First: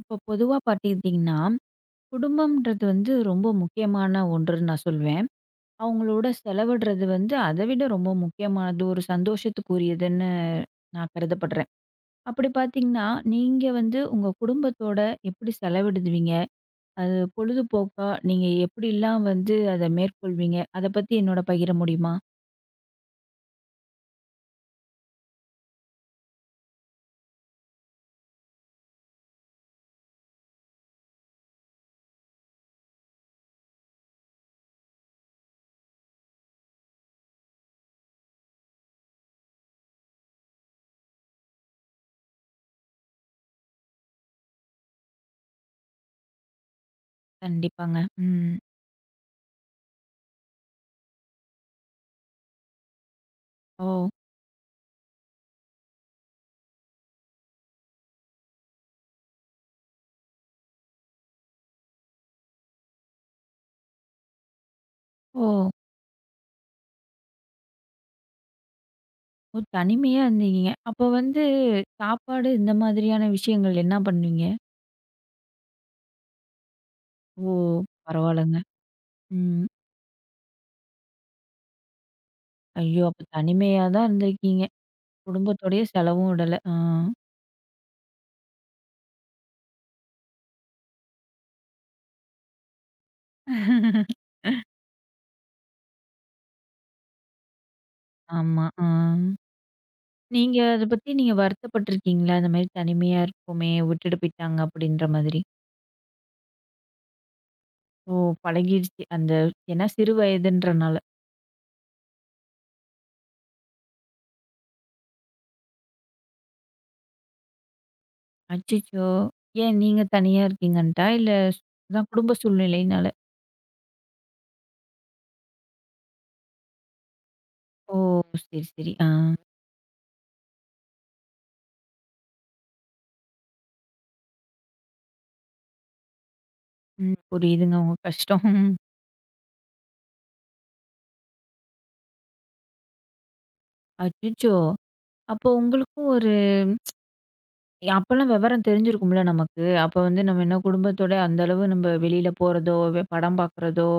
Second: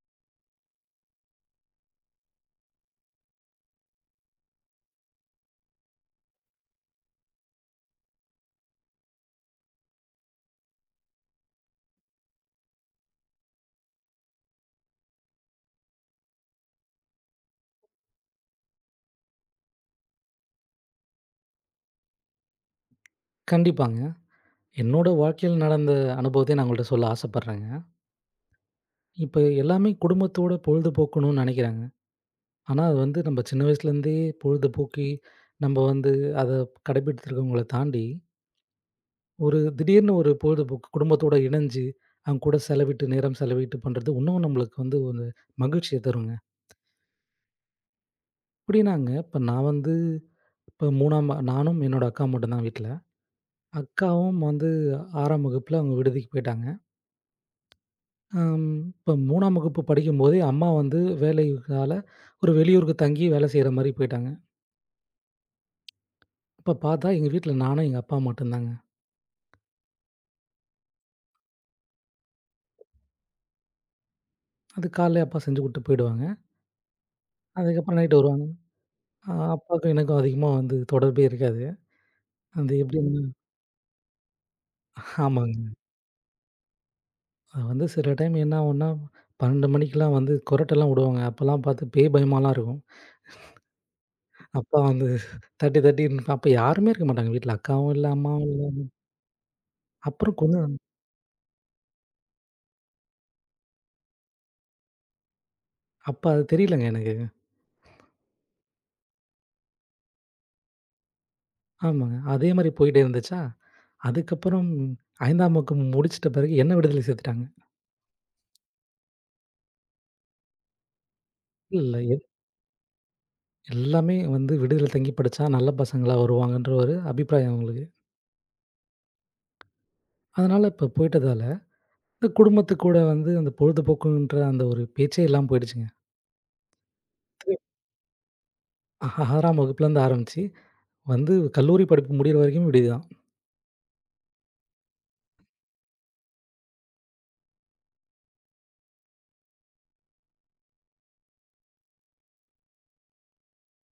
இப்போ பொதுவா பார்த்துக்கிட்டிங்கன்னா, குடும்பம்ன்றது வந்து ரொம்ப முக்கியமான ஒன்றுன்னு நான் சொல்வேன். அவங்களோட செலவிடுறது வந்து அத விட ரொம்ப முக்கியமானது, ஒரு சந்தோஷத்துக்குரியதுன்னு நான் கருதப்படுறேன். அப்படி பார்த்தீங்கன்னா, நீங்க வந்து உங்க குடும்பத்தோட எப்படி செலவிடுவீங்க? அது பொழுதுபோக்கா நீங்க எப்படிலாம் வந்து அத மேற்கொள்வீங்க? அத பத்தி என்னோட பகிர முடியுமா? கண்டிப்பாங்க. என்னோட வாழ்க்கையில நடந்த அனுபவத்த நான் உங்கள்ட்ட சொல்ல ஆசைப்படுறேங்க. இப்ப எல்லாமே குடும்பத்தோட பொழுது போக்கணும்னு நெனைக்கிறாங்க. ஆனா அது வந்து நம்ம சின்ன வயசுலேருந்தே பொழுதுபோக்கி, நம்ம வந்து அத கடைபிடித்திருக்கவங்கள தாண்டி, ஒரு திடீர்னு ஒரு பொழுதுபோக்கு குடும்பத்தோட இணைஞ்சு, அவங்க கூட செலவிட்டு நேரம் செலவிட்டு பண்றது இன்னும் நம்மளுக்கு வந்து ஒரு மகிழ்ச்சிய தருங்க. கண்டிப்பாங்க. ம். எப்படின்னாங்க, இப்ப நான் வந்து இப்ப 3ஆம் நானும் என்னோட அக்கா மட்டும் தான் வீட்ல. ஓ! அக்காவும் வந்து 6ஆம் வகுப்புல அவங்க விடுதிக்கு போயிட்டாங்க. அம் இப்ப 3ஆம் வகுப்பு படிக்கும்போதே அம்மா வந்து வேலையினால ஒரு வெளியூருக்கு தங்கி வேலை செய்ற மாரி போயிட்டாங்க. ஓ! இப்ப பார்த்தா எங்க வீட்ல நானும், எங்க அப்பா மட்டுந்தாங்க. ஓ! தனிமையா இருந்தீங்க. அப்போ வந்து சாப்பாடு இந்த மாதிரியான விஷயங்கள் என்ன பண்ணுவீங்க? அது காலைல அப்பா செஞ்சு குடுத்துட்டு போயிடுவாங்க. ஓ! அதுக்கப்புறம் நைட்டு வருவாங்க. பரவால்லங்க. ம். அப்பாவுக்கும் எனக்கும் அதிகமா வந்து தொடர்பே இருக்காது. அது ஐயோ! எப்படின்னு அப்ப தனிமையா தான் இருந்திருக்கீங்க. ஆமாங்க. குடும்பத்தோடயே செலவும் விடல. ஆ. அது வந்து சில டைம் என்ன ஆகும்னா, 12 மணிக்கெல்லாம் வந்து கொறட்டெல்லாம் விடுவாங்க. அப்பல்லாம் பார்த்து பேய் பயமாலாம் இருக்கும். அப்பா வந்து தட்டி தட்டி அப்ப யாருமே இருக்க மாட்டாங்க வீட்ல. அக்காவும் இல்ல, அம்மாவும் ஆமா. இல்ல. ஆ. அப்புறம் நீங்க கொஞ்சம் அத பத்தி நீங்க வருத்தப்பட்டுருக்கீங்களா? இந்த மாரி தனிமையா இருக்கோமே! விட்டுட்டு போயிட்டாங்க அப்பிடின்ற மாதிரி. அப்ப அது தெரியலங்க எனக்கு. ஓ! பழகிடுச்சு. அந்த ஏன்னா சிறு வயதுன்றனால. ஆமாங்க. அதே மாரி போயிட்டே இருந்துச்சா அதுக்கப்புறம் 5ஆம் வகுப்பு முடிச்சிட்ட பிறகு என்ன விடுதலை சேர்த்துட்டாங்க. அச்சச்சோ! ஏன் நீங்க தனியா இருக்கீங்கன்ட்டா? இல்ல இல்ல அதான் எ குடும்ப சூழ்நிலையினால. எல்லாமே வந்து விடுதியில தங்கி படிச்சா நல்ல பசங்களா வருவாங்கன்ற ஒரு அபிப்பிராயம் அவங்களுக்கு. ஓ! சரி, சரி. ஆ. அதனால இப்ப போயிட்டதால, இந்த குடும்பத்து கூட வந்து அந்த பொழுதுபோக்குன்ற அந்த ஒரு பேச்சே இல்லாம போயிடுச்சுங்க. ம். த்ரி புரியுதுங்க உங்க கஷ்டம். 6ஆம் வகுப்புலருந்து ஆரம்பிச்சு வந்து கல்லூரி படிப்பு முடியிற வரைக்கும் விடுதி தான். அச்சச்சோ! அப்போ உங்களுக்கும் அப்பல்லாம் விவரம் தெரிஞ்சிருக்கும்ல நமக்கு. அப்ப வந்து நம்ம என்ன குடும்பத்தோட அந்த அளவு நம்ப வெளியில போறதோ, வெ படம் பார்க்குறதோ,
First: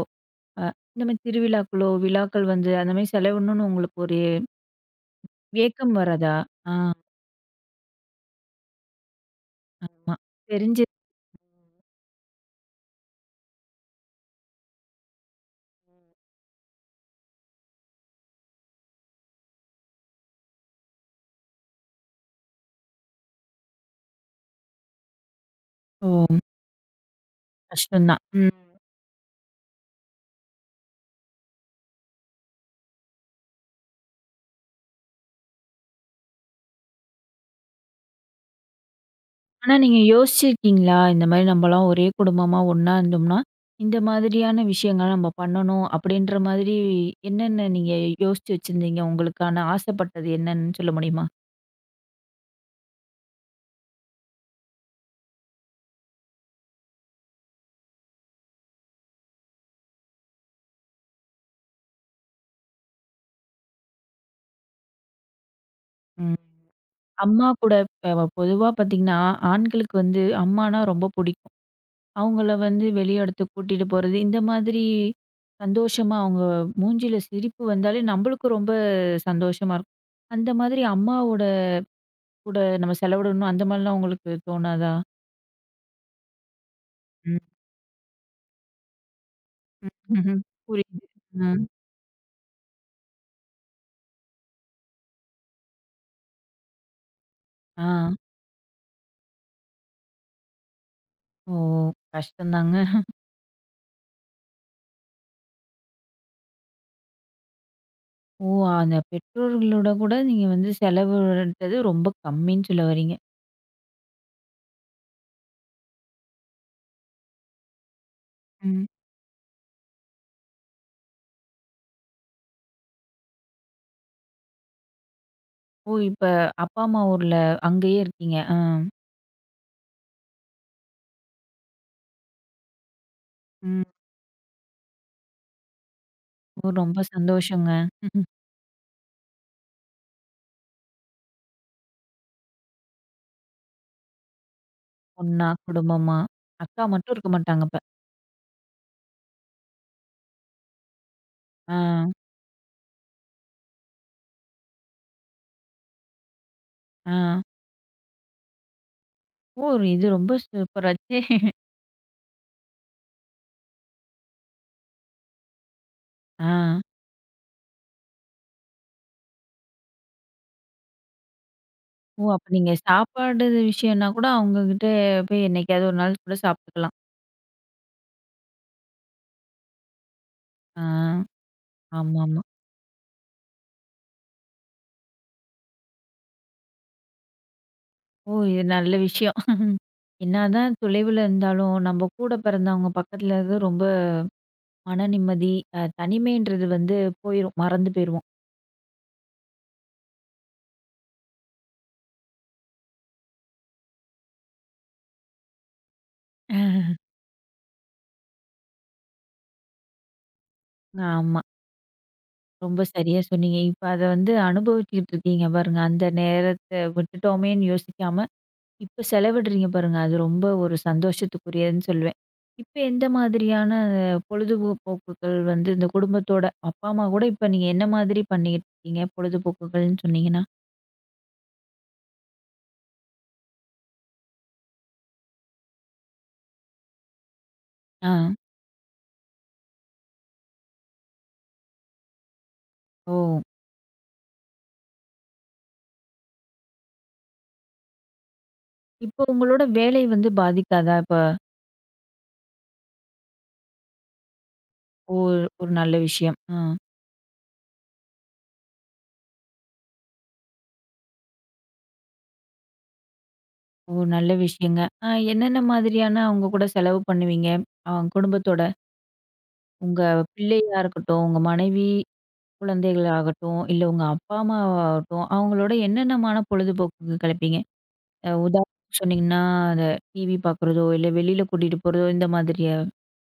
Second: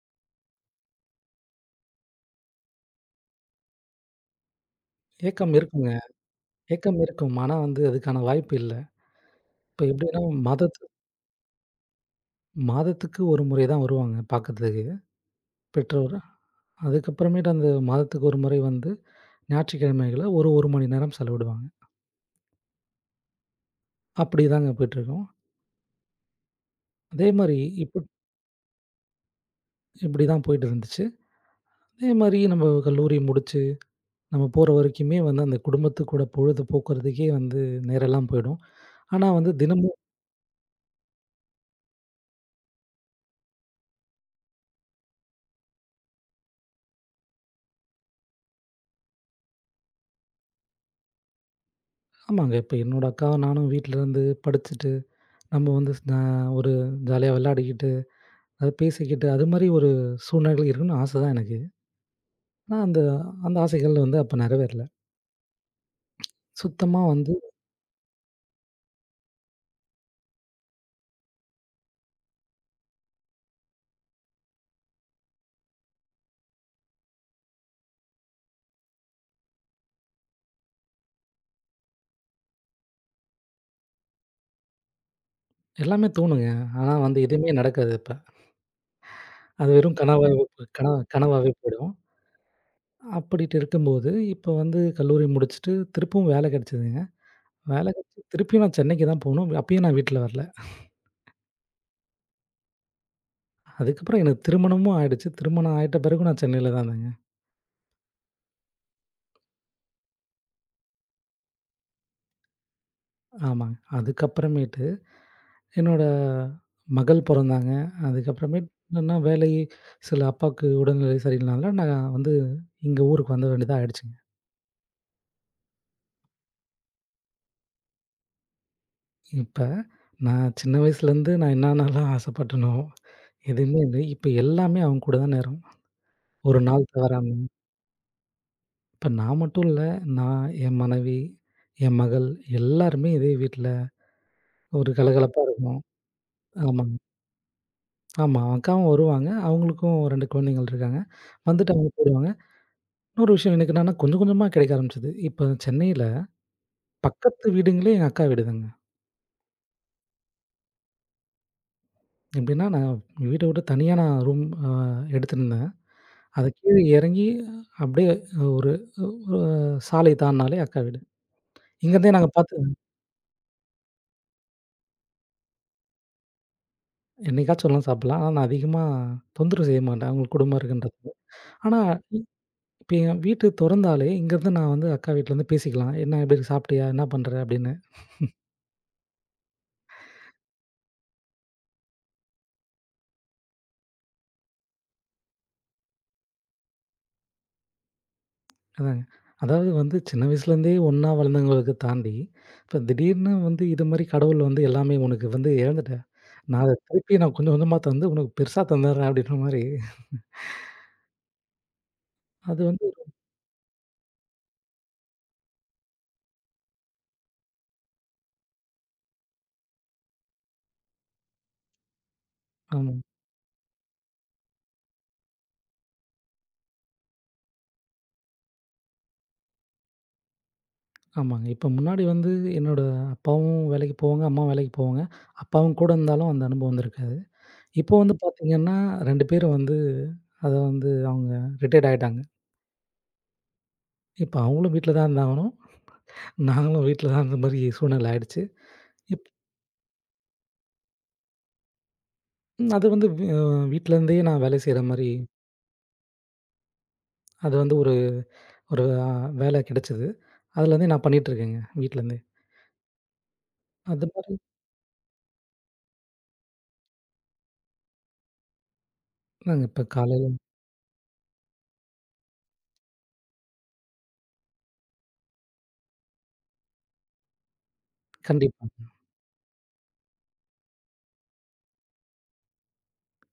அ இந்த மாரி திருவிழாக்களோ, விழாக்கள் வந்து அந்த மாரி செலவிடணும்னு உங்களுக்கு ஒரு ஏக்கம் இருக்குங்க. ஏக்கம் வராதா? ஆ ஏக்கம் இருக்கும். ஆனா வந்து அதுக்கான வாய்ப்பு இல்ல. இப்ப ஆமா. எப்படின்னா தெரிஞ்சு மாதத்து மாதத்துக்கு ஒரு முறை தான் வருவாங்க பாக்கறதுக்கு பெற்றோர். அதுக்கப்புறமேட்டு அந்த மாதத்துக்கு ஒரு முறை வந்து ஞாயிற்றுக்கிழமைகள்ல ஒரு, 1 மணி நேரம் செலவிடுவாங்க. அப்படிதாங்க போயிட்டுருக்கும். ஓ! அதே மாரி இப்ப கஷ்டம் தான். ம். இப்படிதான் போயிட்டு இருந்துச்சு. அதே மாரி நம்ம கல்லூரி முடிச்சு, நம்ம போற வரைக்குமே வந்து அந்த குடும்பத்து கூட பொழுது போக்குறதுக்கே வந்து நேரம்லாம் போயிடும். ஆனா வந்து ஆனா தினமும் நீங்க யோசிச்சிருக்கீங்களா? இந்த மாரி நம்பலாம் ஒரே குடும்பமா ஒண்ணா இருந்தோம்னா, இந்த மாதிரியான விஷயங்கள் நம்ம பண்ணணும் அப்படின்ற மாதிரி என்னென்ன நீங்க யோசிச்சு வச்சிருந்தீங்க? உங்களுக்கான ஆசைப்பட்டது என்னன்னு சொல்ல முடியுமா? ஆமாங்க. இப்ப என்னோட அக்காவும் நானும் வீட்ல இருந்து படிச்சுட்டு, நம்ம வந்து ஒரு ஜாலியா விளையாடிக்கிட்டு, அது பேசிக்கிட்டு, அது மாரி ஒரு சூழ்நிலைகள் இருக்கணும்னு ஆசை தான் எனக்கு. ஆனா அந்த அந்த ஆசைகள் வந்து அப்ப நிறைவேறல. ம். சுத்தமா வந்து அம்மா கூட இப்ப பொதுவா பார்த்தீங்கன்னா, ஆண்களுக்கு வந்து அம்மானா ரொம்ப பிடிக்கும். அவங்கள வந்து வெளி இடத்துக்கு கூட்டிட்டு போறது, இந்த மாதிரி சந்தோஷமா அவங்க மூஞ்சில சிரிப்பு வந்தாலே நம்மளுக்கு ரொம்ப சந்தோஷமா இருக்கும். அந்த மாதிரி அம்மாவோட கூட நம்ம செலவிடணும் அந்த மாதிரிலாம் உங்களுக்கு தோணாதா? எல்லாமே தோணுங்க. ஆனா வந்து ம். எதுவுமே நடக்காது அப்ப. அது வெறும் கனவாவே ம்ஹ்ம். போ கனவா புரியுது. கனவாவே ம். போயிடும். அப்படிட்டு இருக்கும்போது, இப்ப வந்து கல்லூரி முடிச்சுட்டு திருப்பவும் வேலை கிடைச்சதுங்க. ஆ. வேலை கிடைச்சு திருப்பியும் நான் சென்னைக்கு தான் போணும். அப்பயும் நான் வீட்ல வரல. ஓ! கஷ்டம்தாங்க. அதுக்கப்புறம் எனக்கு திருமணமும் ஆயிடுச்சு. திருமணம் ஆயிட்ட பிறகும் நான் சென்னையில தான் இருந்தேங்க. ஓ! அந்த பெற்றோர்களோட கூட நீங்க வந்து செலவிடுறது ரொம்ப கம்மின்னு சொல்ல வர்றீங்க. ஆமாங்க. அதுக்கப்புறமேட்டு என்னோட மகள் பொறந்தாங்க. அதுக்கப்புறமேட்டு ம். என்னன்னா வேலை சில அப்பாவுக்கு உடல்நிலை சரியில்லாதனால நான் வந்து இங்க ஊருக்கு வந்து வேண்டியதா ஆயிடுச்சுங்க. ஓ! இப்ப அப்பா, அம்மா ஊர்ல அங்கேயே இருக்கீங்க. ஆ. இப்ப நான் சின்ன வயசுலேருந்து நான் என்னான்னலாம் ஆசைப்பட்டனோ, எதுவுமே ம். இல்ல. இப்ப எல்லாமே அவங்க கூட தான் நேரம். ஒரு ஓ! நாள் ரொம்ப தவறாம. சந்தோஷங்க. இப்ப நான் மட்டும் இல்ல. நான், என் மனைவி, என் மகள் எல்லாருமே இதே வீட்ல ஒரு கலகலப்பா ஒண்ணா, இருக்கும். குடும்பமா. அக்கா ஆமாங்க. மட்டும் இருக்க மாட்டாங்க அப்ப. ஆமா. அக்காவும் வருவாங்க. அவங்களுக்கும் 2 குழந்தைகள் இருக்காங்க. வந்துட்டு ஆ, அவங்க போயிடுவாங்க. இன்னொரு விஷயம் எனக்கு என்னன்னா கொஞ்சம் கொஞ்சமா கிடைக்க ஆரம்பிச்சது. இப்ப சென்னையில ஆ. பக்கத்து வீடுங்களே எங்க அக்கா வீடுதாங்க. ஓ! இது ரொம்ப சூப்பராச்சே! எப்படின்னா நான் வீட்ட விட்டு தனியா நான் ரூம் அ எடுத்திருந்தேன். அது கீழ ஆ. இறங்கி அப்படியே ஒரு ஒரு சாலை தாண்டுனாலே அக்கா வீடு. இங்கருந்தே ஓ! நாங்க அப்ப பார்த்து நீங்க சாப்பாடு விஷயம்னா கூட அவங்ககிட்ட போய் என்னைக்காவது ஒரு நாள் கூட சாப்பிட்டுக்கலாம். என்னைக்காச்சும் ஒரு நாள் சாப்பிடலாம். ஆனா, நான் அதிகமா தொந்தரவு செய்ய மாட்டேன். அவங்களுக்கு குடும்பம் ஆ. இருக்குன்றப்போ. ஆனா, ஆமாமா. இப்ப என் வீட்டு தொறந்தாலே இங்கேருந்து நான் வந்து அக்கா வீட்லருந்து பேசிக்கலாம். "என்ன எப்படி இருக்கு? சாப்பிட்டியா? என்ன பண்ற?" அப்படின்னு. ஓ! இது நல்ல விஷயம். என்னதான் தொலைவுல இருந்தாலும், நம்ம கூட பிறந்தவங்க பக்கத்துல இருக்கிறது ரொம்ப மன நிம்மதி, அ தனிமைன்றது வந்து போயிரும். மறந்து போயிருவோம். அதாங்க. அதாவது வந்து சின்ன வயசுலேருந்தே ஒண்ணா வளர்ந்தவங்களுக்கு தாண்டி, இப்ப திடீர்னு வந்து இது மாரி கடவுள் வந்து எல்லாமே உனக்கு வந்து இழந்துட்டேன். நான் அத திருப்பி நான் கொஞ்சம் கொஞ்சமா தந்து உனக்கு பெருசா தந்துடுறேன் அப்படின்ற மாரி. ஆமா. அது ரொம்ப வந்து சரியா சொன்னீங்க. இப்ப அத வந்து அனுபவிச்சுக்கிட்டு இருக்கீங்க பாருங்க. அந்த நேரத்த விட்டுட்டோமேன்னு யோசிக்காம, இப்ப செலவிடுறீங்க பாருங்க. அது ரொம்ப ஒரு சந்தோஷத்துக்குரியதுன்னு சொல்லுவேன். இப்ப ஆமா, எந்த மாதிரியான பொழுதுபோ போக்குகள் வந்து இந்த குடும்பத்தோட அப்பா, அம்மா கூட இப்ப நீங்க என்ன மாதிரி பண்ணிக்கிட்டு இருக்கீங்க? பொழுதுபோக்குகள்ன்னு சொன்னீங்கன்னா? ஆமாங்க. இப்ப முன்னாடி வந்து என்னோட அப்பாவும் வேலைக்கு போவாங்க, அம்மாவும் வேலைக்கு போவாங்க. அப்பாவும் கூட இருந்தாலும் அந்த அனுபவம் வந்திருக்கு. இப்போ ஆ. வந்து பார்த்தீங்கன்னா, 2 பேரும் வந்து அத வந்து அவங்க ரிட்டயர்ட் ஆயிட்டாங்க. ஓ! இப்ப அவங்களும் வீட்ல தான் இருந்தாகணும். நாங்களும் வீட்ல தான் இருந்த மாரி சூழ்நிலை ஆயிடுச்சு. இப்போ இப் உங்களோட வேலை வந்து பாதிக்காதா? இப்ப அது வந்து வி அ வீட்லருந்தே நான் வேலை செய்ற மாரி, ஓ! ஒரு நல்ல விஷயம். ஆ. அது வந்து ஒரு ஒரு அ வேலை கிடைச்சது. அதுலருந்தே நான் பண்ணிட்டுருக்கேங்க, வீட்லருந்தே. ஓ! அது நல்ல மாரி விஷயங்க. ஆ என்னென்ன மாதிரியான அவங்க கூட செலவு பண்ணுவீங்க? அவங்க குடும்பத்தோட? நாங்க இப்ப உங்க காலையில பிள்ளையா இருக்கட்டும், உங்க மனைவி, குழந்தைகள் ஆகட்டும், இல்ல உங்க அப்பா, அம்மா ஆகட்டும், அவங்களோட என்னென்னமான பொழுதுபோக்குக்கு கெளப்பீங்க? அ கண்டிப்பா, உதாரணத்துக்கு சொன்னீங்கன்னா, அந்த டிவி பார்க்குறதோ, இல்ல வெளியில கூட்டிட்டு போறதோ, இந்த மாதிரியா?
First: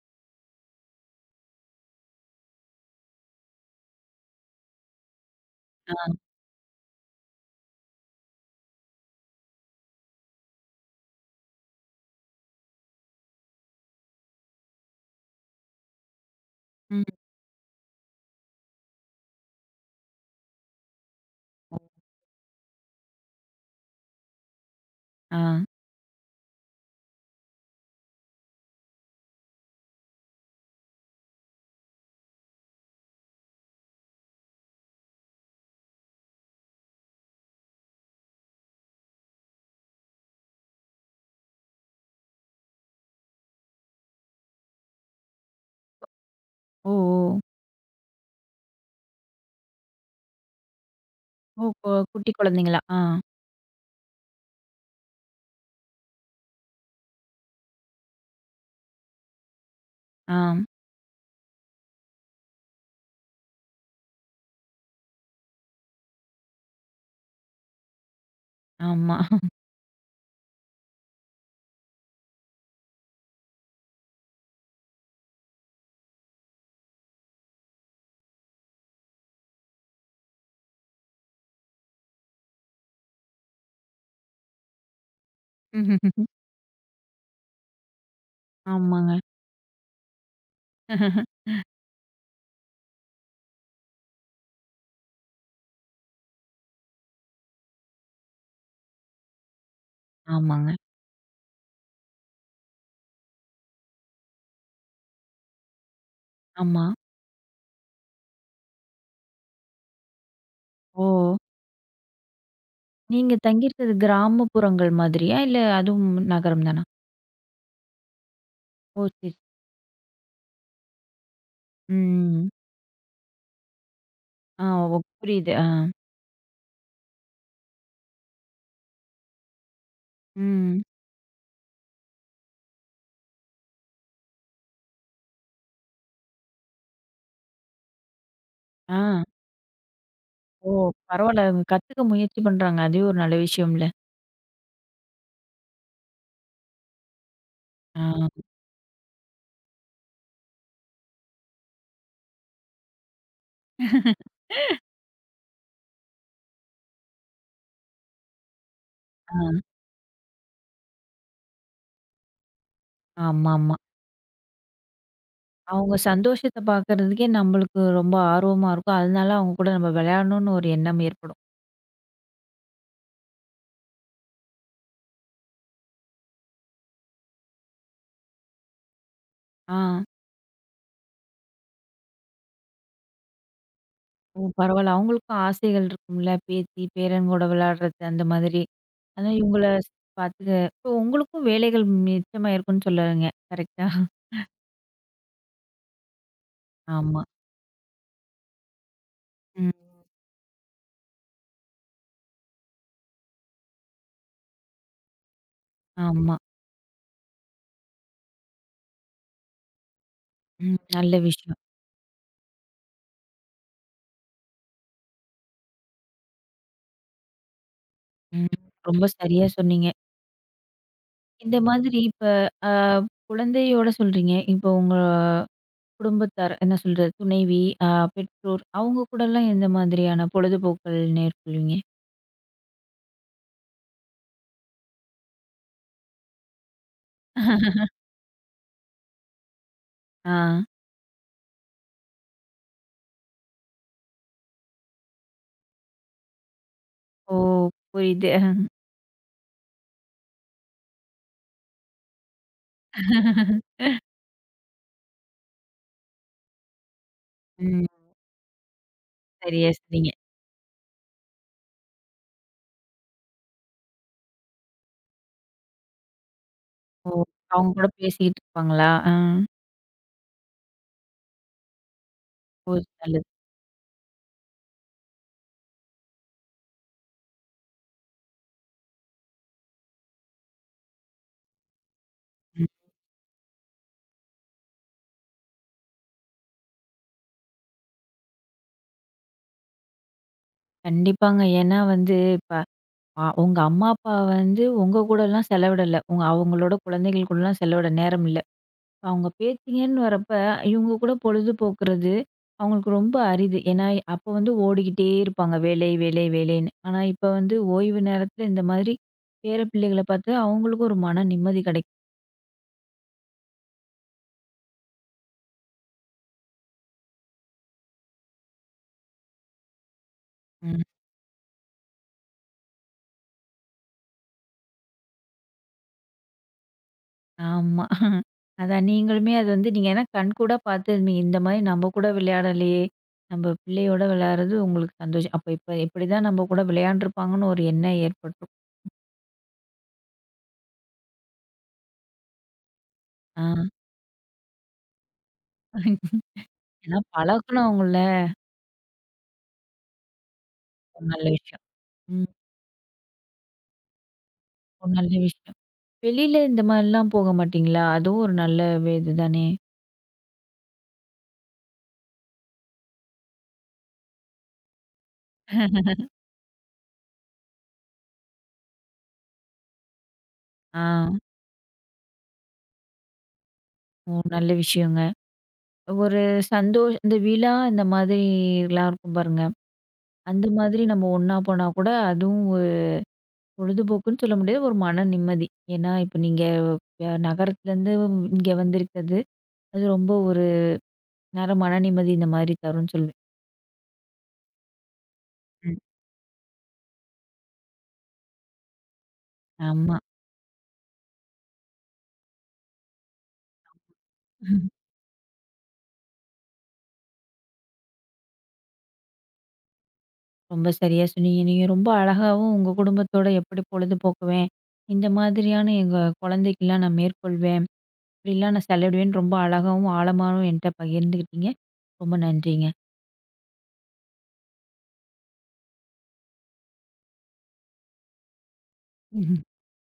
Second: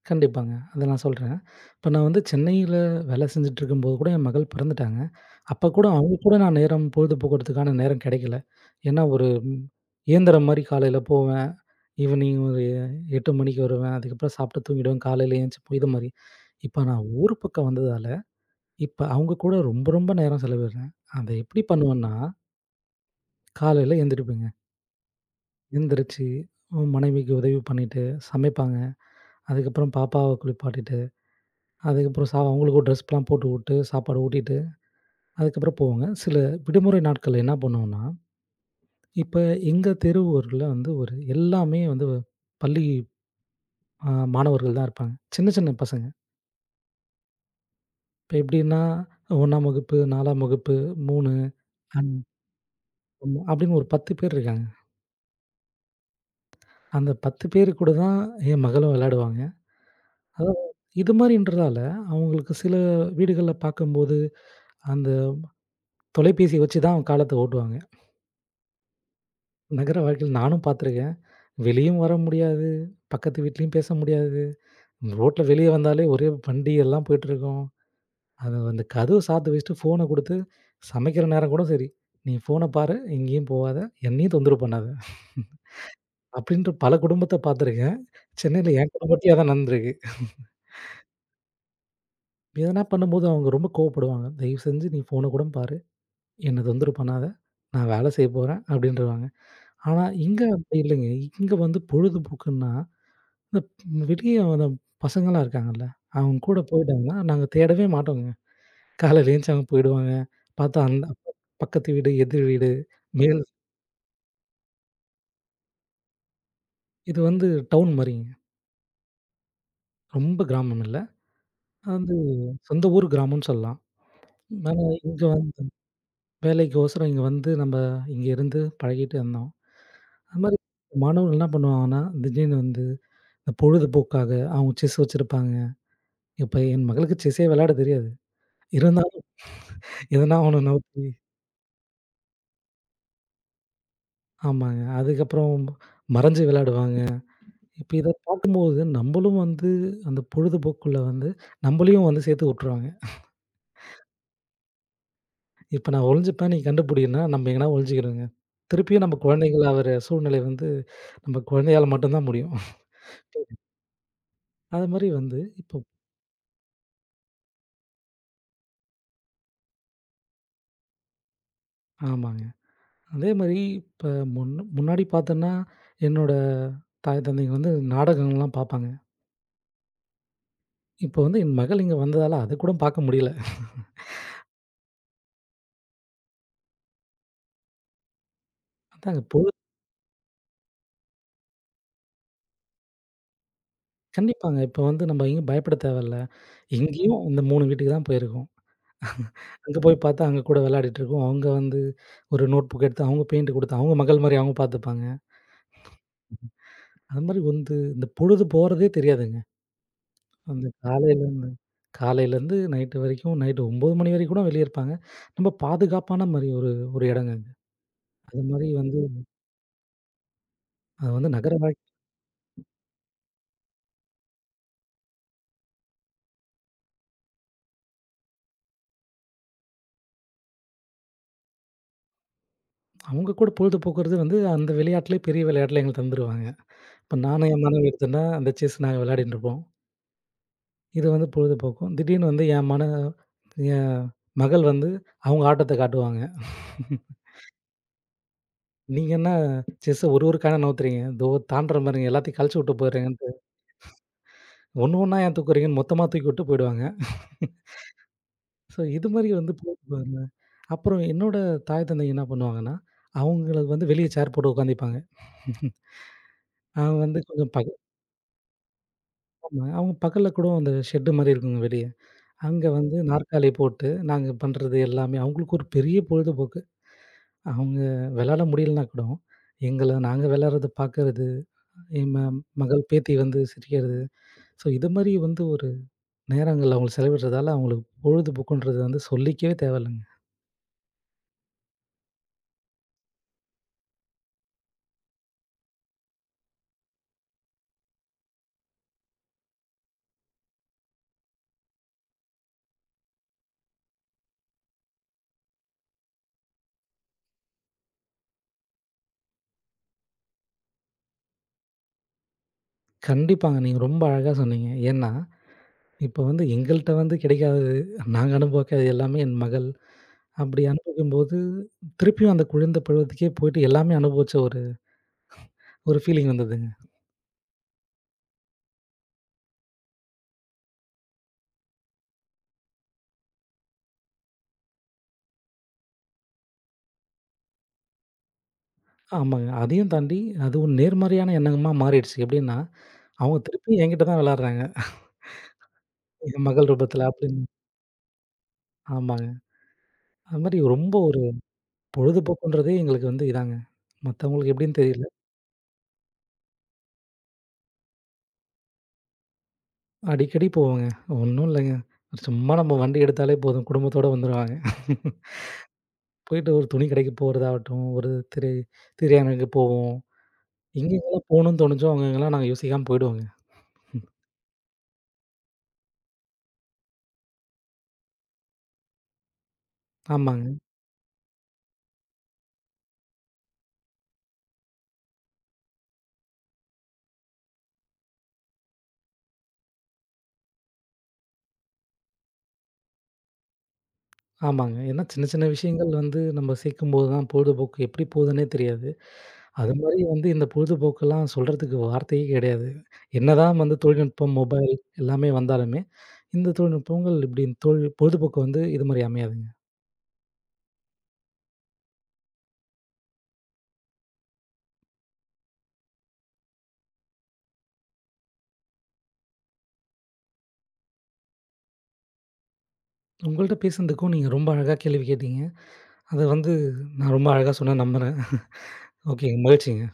கண்டிப்பாங்க. அத நான் சொல்றேன். இப்ப நான் வந்து சென்னையில வேலை செஞ்சுட்டுருக்கும்போது கூட என் மகள் பிறந்துட்டாங்க. அப்ப கூட ஆ. அவங்க கூட நான் நேரம் பொழுதுபோக்குறதுக்கான நேரம் கிடைக்கல. ஏன்னா ஒரு ம், இயந்திரம் மாரி காலையில போவேன். ஈவினிங் ஒரு 8 மணிக்கு வருவேன். அதுக்கப்புறம் சாப்பிட்டு தூங்கிடுவேன். காலையில ஏந்திச்சு போய் இது மாரி. இப்ப ம். நான் ஊர் பக்கம் வந்ததால, இப்ப அவங்க கூட ரொம்ப, ரொம்ப நேரம் செலவிடுறேன். அத எப்படி பண்ணுவேன்னா, காலையில எந்திரிப்பேங்க. ஆ. எந்திரிச்சு உம் மனைவிக்கு உதவி பண்ணிட்டு சமைப்பாங்க. அதுக்கப்புறம் பாப்பாவ குளிப்பாட்டிட்டு, அதுக்கப்புறம் சா அவங்களுக்கும் ட்ரெஸ்லாம் போட்டு விட்டு, சாப்பாடு ஊட்டிட்டு, அதுக்கப்புறம் போவாங்க. சில விடுமுறை நாட்கள்ல என்ன பண்ணுவோம்னா, இப்ப எங்க தெரு ஊர்ல வந்து ஒரு எல்லாமே வந்து பள்ளி அ மாணவர்கள் தான் இருப்பாங்க. சின்ன, சின்ன பசங்க. ஓ! ஓ! இப்ப எப்படின்னா, 1ஆம் வகுப்பு, 4ஆம் வகுப்பு, 3 ஓ! கொ அன் குட்டி குழந்தைங்களா? ஆ. அப்படின்னு ஒரு 10 பேர் இருக்காங்க. அந்த 10 பேரு கூட தான் என் மகளும் விளையாடுவாங்க. ஆ. அதாவது இது மாரின்றதால, அவங்களுக்கு சில வீடுகள்ல பார்க்கும்போது, அந்த தொலைபேசிய வச்சு தான் காலத்த ஓட்டுவாங்க. ஆமா. நகர வாழ்க்கையில நானும் பார்த்துருக்கேன். வெளியும் வர முடியாது, பக்கத்து வீட்லயும் பேச முடியாது. ரோட்ல வெளிய வந்தாலே ஒரே வண்டி எல்லாம் போயிட்டுருக்கும். அது அந்த கதவு சாத்தி வச்சுட்டு ஃபோன குடுத்து சமைக்கிற நேரம் கூட சரி, "நீ ஃபோன பாரு, எங்கேயும் போவாத, என்னையும் தொந்தரவு பண்ணாத." அப்படின்ற பல குடும்பத்த பார்த்துருக்கேன். சென்னையில என் ஆமாங்க. குடும்பத்திலயே அதான் நடந்திருக்கு. எதனா பண்ணும்போது அவங்க ரொம்ப கோவப்படுவாங்க. "தயவு செஞ்சு நீ ஃபோன கூட பாரு. என்ன தொந்தரவு பண்ணாத. நான் வேலை செய்ய போறேன்" அப்படின்றவாங்க. ஆனா இங்க ஆமாங்க. அப்படி இல்லைங்க. இங்க வந்து பொழுதுபோக்குன்னா, இந்த வெளிய வர பசங்கலாம் இருக்காங்கல்ல, அவங்க கூட ஆமா. போயிட்டாங்கன்னா, நாங்க தேடவே மாட்டோங்க. காலையில எழுந்திருச்சு அவங்க போயிடுவாங்க. பார்த்தா அந்த ஓ! பக்கத்து வீடு, எதிர் வீடு, நீங்க மேல் தங்கியிருக்கிறது கிராமப்புறங்கள் மாதிரியா? இல்ல அதுவும் நகரம் தானா? இது வந்து டவுன் மாரிங்க. ஓ! சரி. ரொம்ப கிராமம் இல்ல. அது ம். சொந்த ஊர் கிராமம்னு சொல்லலாம். ஆ. ஆனா ஓ இங்க புரியுது. வந்து ஆ. வேலைக்கோசரம் இங்க வந்து நம்ப இங்க இருந்து பழகிட்டு இருந்தோம். அது மாரி ம். மாணவர்கள் என்ன பண்ணுவாங்கன்னா, திடீர்னு வந்து இந்த பொழுதுபோக்காக அவங்க செஸ் வச்சிருப்பாங்க. இப்ப என் மகளுக்கு செஸ்ஸே விளையாட தெரியாது. ஆ. இருந்தாலும் எதனா ஒண்ணு ஓ! நவுத்தி பரவால்ல. அவங்க கத்துக்க முயற்சி பண்றாங்க. அதுவே ஒரு நல்ல விஷயம்ல. ஆமாங்க. அதுக்கப்புறம் மறைஞ்சு விளையாடுவாங்க. இப்ப ஆ. இத பார்க்கும்போது நம்பளும் வந்து அந்த பொழுதுபோக்குள்ள வந்து நம்பளையும் வந்து சேர்த்து உட்டுருவாங்க. இப்ப நான் ஒளிஞ்சுப்பேன், நீ கண்டுபுடின்னா நம்ம எங்கனா ஒளிஞ்சுக்கிறோங்க. திருப்பியும் நம்ம ஆ. குழந்தைகளா வர சூழ்நிலை வந்து நம்ம குழந்தையால மட்டும் தான் முடியும். ஆமாமா. அது மாரி வந்து இப்போ அவங்க சந்தோஷத்த பார்க்கறதுக்கே நம்மளுக்கு ரொம்ப ஆர்வமா இருக்கும். அதனால அவங்க கூட நம்ம விளையாடணும்னு ஒரு எண்ணம் ஏற்படும். ஆமாங்க. அதே மாரி இப்ப முன் முன்னாடி பார்த்தன்னா, என்னோட தாய், தந்தைங்க வந்து நாடகங்கள்லாம் பார்ப்பாங்க. ஆ. இப்போ வந்து என் மகள் இங்க வந்ததால அது கூட பார்க்க முடியல. ஓ! பரவால்ல. அவங்களுக்கும் ஆசைகள் இருக்கும்ல. பேத்தி, பேரன் கூட விளையாடுறது அந்த மாதிரி. அதாங்க ஆனா பொ இவங்கள பார்த்துக்க இப்போ உங்களுக்கும் வேலைகள் மிச்சமா இருக்கும்னு சொல்லறீங்க. கரெக்ட்டா? கண்டிப்பாங்க. இப்போ வந்து நம்ம எங்கேயும் பயப்பட தேவையில்ல. இங்கேயும் ஆமா. இந்த 3 வீட்டுக்கு தான் போயிருக்கோம். ம். அங்க போய் பார்த்தா அங்க கூட விளையாடிட்டுருக்கோம். அவங்க வந்து ஒரு நோட் புக் எடுத்து அவங்க பெயிண்ட் குடுத்து அவங்க மகள் மாரி அவங்க பார்த்துப்பாங்க. ஆமா. அது மாரி வந்து இந்த பொழுது போறதே தெரியாதுங்க. அந்த ம். நல்ல காலையிலேருந்து விஷயம். காலையிலேருந்து நைட்டு வரைக்கும் நைட்டு 9 மணி வரைக்கும் கூட வெளிய இருப்பாங்க. நம்ம பாதுகாப்பான மாரி ஒரு ஒரு இடங்க அது. அது ம். மாரி வந்து ரொம்ப சரியா சொன்னீங்க. அது வந்து நகர இந்த வாழ் மாதிரி இப்ப அ குழந்தையோட சொல்றீங்க. இப்போ உங்க குடும்பத்தார் என்ன சொல்றது? துணைவி, அ பெற்றோர் அவங்க கூடலாம் எந்த மாதிரியான பொழுதுபோக்கள் மேற்கொள்வீங்க? அவங்க கூட பொழுது போக்குறது வந்து அந்த விளையாட்டுலயே பெரிய விளையாட்டுல எங்களுக்கு தந்துருவாங்க. இப்ப நானும் என் மனைவி எடுத்தோம்னா, அந்த செஸ் நாங்க விளையாடிட்டு இருப்போம். ஆ. இது வந்து பொழுதுபோக்கும். திடீர்னு வந்து என் மகள் வந்து அவங்க ஆட்டத்த காட்டுவாங்க. ஓ! புரியுது. நீங்க என்ன செஸ்ஸ ஒரு ஒரு காயினா நவுத்துறீங்க. இதோ தாண்டுற பாருங்க எல்லாத்தையும் கழிச்சு விட்டு போயிடுறீங்கன்ட்டு, ஒண்ணு ஒண்ணா ஏன் தூக்குறீங்கன்னு மொத்தமா தூக்கி விட்டு போயிடுவாங்க. ம். ஸோ இது மாரி வந்து சரியா சொன்னீங்க. போயிடுவாங்க. அப்புறம் என்னோட தாய் தந்தை என்ன பண்ணுவாங்கன்னா, அவங்கள வந்து வெளிய சேர் போட்டு உட்காந்திப்பாங்க. அவன் ஓ! வந்து கொஞ்சம் அவங்க கூட பேசிக்கிட்டு இருப்பாங்களா? ஆ. ஆமா, அவங்க பக்கல்ல கூட அந்த ஷெட்டு மாரி இருக்குங்க வெளிய. அங்க ஓ! வந்து நல்லது. நாற்காலி போட்டு நாங்க பண்றது எல்லாமே அவங்களுக்கு ஒரு பெரிய பொழுதுபோக்கு. அவங்க விளையாட முடியலனா கூட, எங்கள நாங்க விளையாடுறத பார்க்கறது, என் ம ம். மகள் பேத்தி வந்து சிரிக்கிறது. ஸோ இது மாரி வந்து ஒரு நேரங்கள்ல அவங்க செலவிடுறதால அவங்களுக்கு பொழுதுபோக்குன்றது வந்து சொல்லிக்கவே தேவையில்லங்க. கண்டிப்பாங்க. ஏன்னா வந்து இப்ப அ உங்க அம்மா, அப்பா வந்து உங்க கூடலாம் செலவிடல. உங்க அவங்களோட குழந்தைகள் கூடலாம் செலவிட நேரம் இல்ல. அவங்க பேத்திங்கன்னு வரப்ப, இவங்க கூட பொழுது போக்குறது அவங்களுக்கு ரொம்ப அரிது. ஏன்னா, அப்போ வந்து ஓடிக்கிட்டே இருப்பாங்க. வேலை, வேலை, வேலைன்னு. ஆனா, இப்ப வந்து ஓய்வு நேரத்தில இந்த மாதிரி பேர பிள்ளைகள பார்த்து அவங்களுக்கும் ஒரு மன நிம்மதி கிடைக்கும். கண்டிப்பாங்க. நீங்க ரொம்ப அழகா சொன்னீங்க. ஏன்னா, இப்ப வந்து எங்கள்ட்ட வந்து கிடைக்காதது, நாங்க அனுபவிக்காதது எல்லாமே என் மகள். அப்படி ம். அனுபவிக்கும்போது, திருப்பியும் அந்த குழந்தை பருவத்துக்கே போயிட்டு எல்லாமே அனுபவிச்ச ஒரு ஒரு ஃபீலிங் வந்ததுங்க. ஆமா. அதான் நீங்களுமே அது வந்து நீங்க ஏன்னா கண்கூடா பார்த்துருந்தீங்க. இந்த மாதிரி நம்ம கூட விளையாடலையே! நம்ம பிள்ளையோட விளையாடுறது உங்களுக்கு சந்தோஷம். அப்ப இப்ப இப்படிதான் நம்ம கூட விளையாண்டுருப்பாங்கன்னு ஒரு எண்ணம் ஏற்பட்டுரும். ஆமாங்க. அதையும் தாண்டி அது ஒரு நேர்மறையான எண்ணமா மாறிடுச்சு. எப்படின்னா, அவங்க ஆ. திருப்பி என்கிட்ட தான் விளையாடுறாங்க. என் மகள் ஏன்னா ரூபத்துல அப்படின்னு. பழக்கணும் அவங்கள. ஆமாங்க. அது மாரி ரொம்ப ஒரு ஒரு நல்ல விஷயம். ம். பொழுதுபோக்குன்றதே எங்களுக்கு வந்து இதாங்க. மத்தவங்களுக்கு எப்படின்னு ஒரு தெரியல. நல்ல விஷயம். வெளியில இந்த மாரிலாம் போக மாட்டீங்களா? அதுவும் ஒரு நல்ல வே இதுதானே! அடிக்கடி போவோங்க. ஒண்ணும் இல்லைங்க. சும்மா நம்ம வண்டி எடுத்தாலே போதும் குடும்பத்தோட வந்துருவாங்க. போயிட்டு ஒரு துணி கடைக்கு போறதாகட்டும், ஒரு திரை திரையரங்குக்கு போவோம். ஆ. எங்கெங்கலாம் போணும்னு தோணுச்சோ, அங்கங்கலாம் நாங்க யோசிக்காம போயிடுவோங்க. ஓ நல்ல விஷயங்க. ஒரு சந்தோஷ் இந்த விழா இந்த மாதிரிலாம் இருக்கும் பாருங்க. அந்த ஆமாங்க. மாதிரி நம்ம ஒண்ணா போனா கூட அதுவும் ஒரு பொழுதுபோக்குன்னு சொல்ல முடியாது. ஒரு மன நிம்மதி. ஏன்னா, இப்ப நீங்க அ நகரத்துலேருந்து இங்க வந்திருக்கிறது, அது ரொம்ப ஒரு நேரம் மன நிம்மதி இந்த மாதிரி தரும்ன்னு சொல்லுவேன். ஆமாங்க. ஏன்னா சின்ன சின்ன ம். விஷயங்கள் வந்து நம்ம சேர்க்கும்போது தான் பொழுதுபோக்கு எப்படி போதுன்னே தெரியாது. ஆமா. அதுமாரி வந்து இந்த பொழுதுபோக்கெல்லாம் சொல்றதுக்கு வார்த்தையே கிடையாது. என்னதான் வந்து தொழில்நுட்பம், மொபைல் எல்லாமே வந்தாலுமே, இந்த தொழில்நுட்பங்கள் இப்படி தொழி பொழுதுபோக்கு வந்து இதுமாரி அமையாதுங்க. ரொம்ப சரியா சொன்னீங்க. நீங்க ரொம்ப அழகாவும் உங்க குடும்பத்தோட எப்படி பொழுது போக்குவேன், இந்த மாதிரியான எங்க குழந்தைக்கெல்லாம் நான் மேற்கொள்வேன். இப்படிலாம் நான் செலவிடுவேன்னு ரொம்ப அழகாவும், ஆழமாவும் என்ட்ட பகிர்ந்துக்கிட்டீங்க. ரொம்ப நன்றிங்க. உங்கள்ட்ட பேசுனதுக்கும் நீங்க ரொம்ப அழகா கேள்வி கேட்டீங்க. அத வந்து நான் ரொம்ப அழகா சொன்னேன்னு நம்புறேன். ஓகேங்க. மகிழ்ச்சிங்க.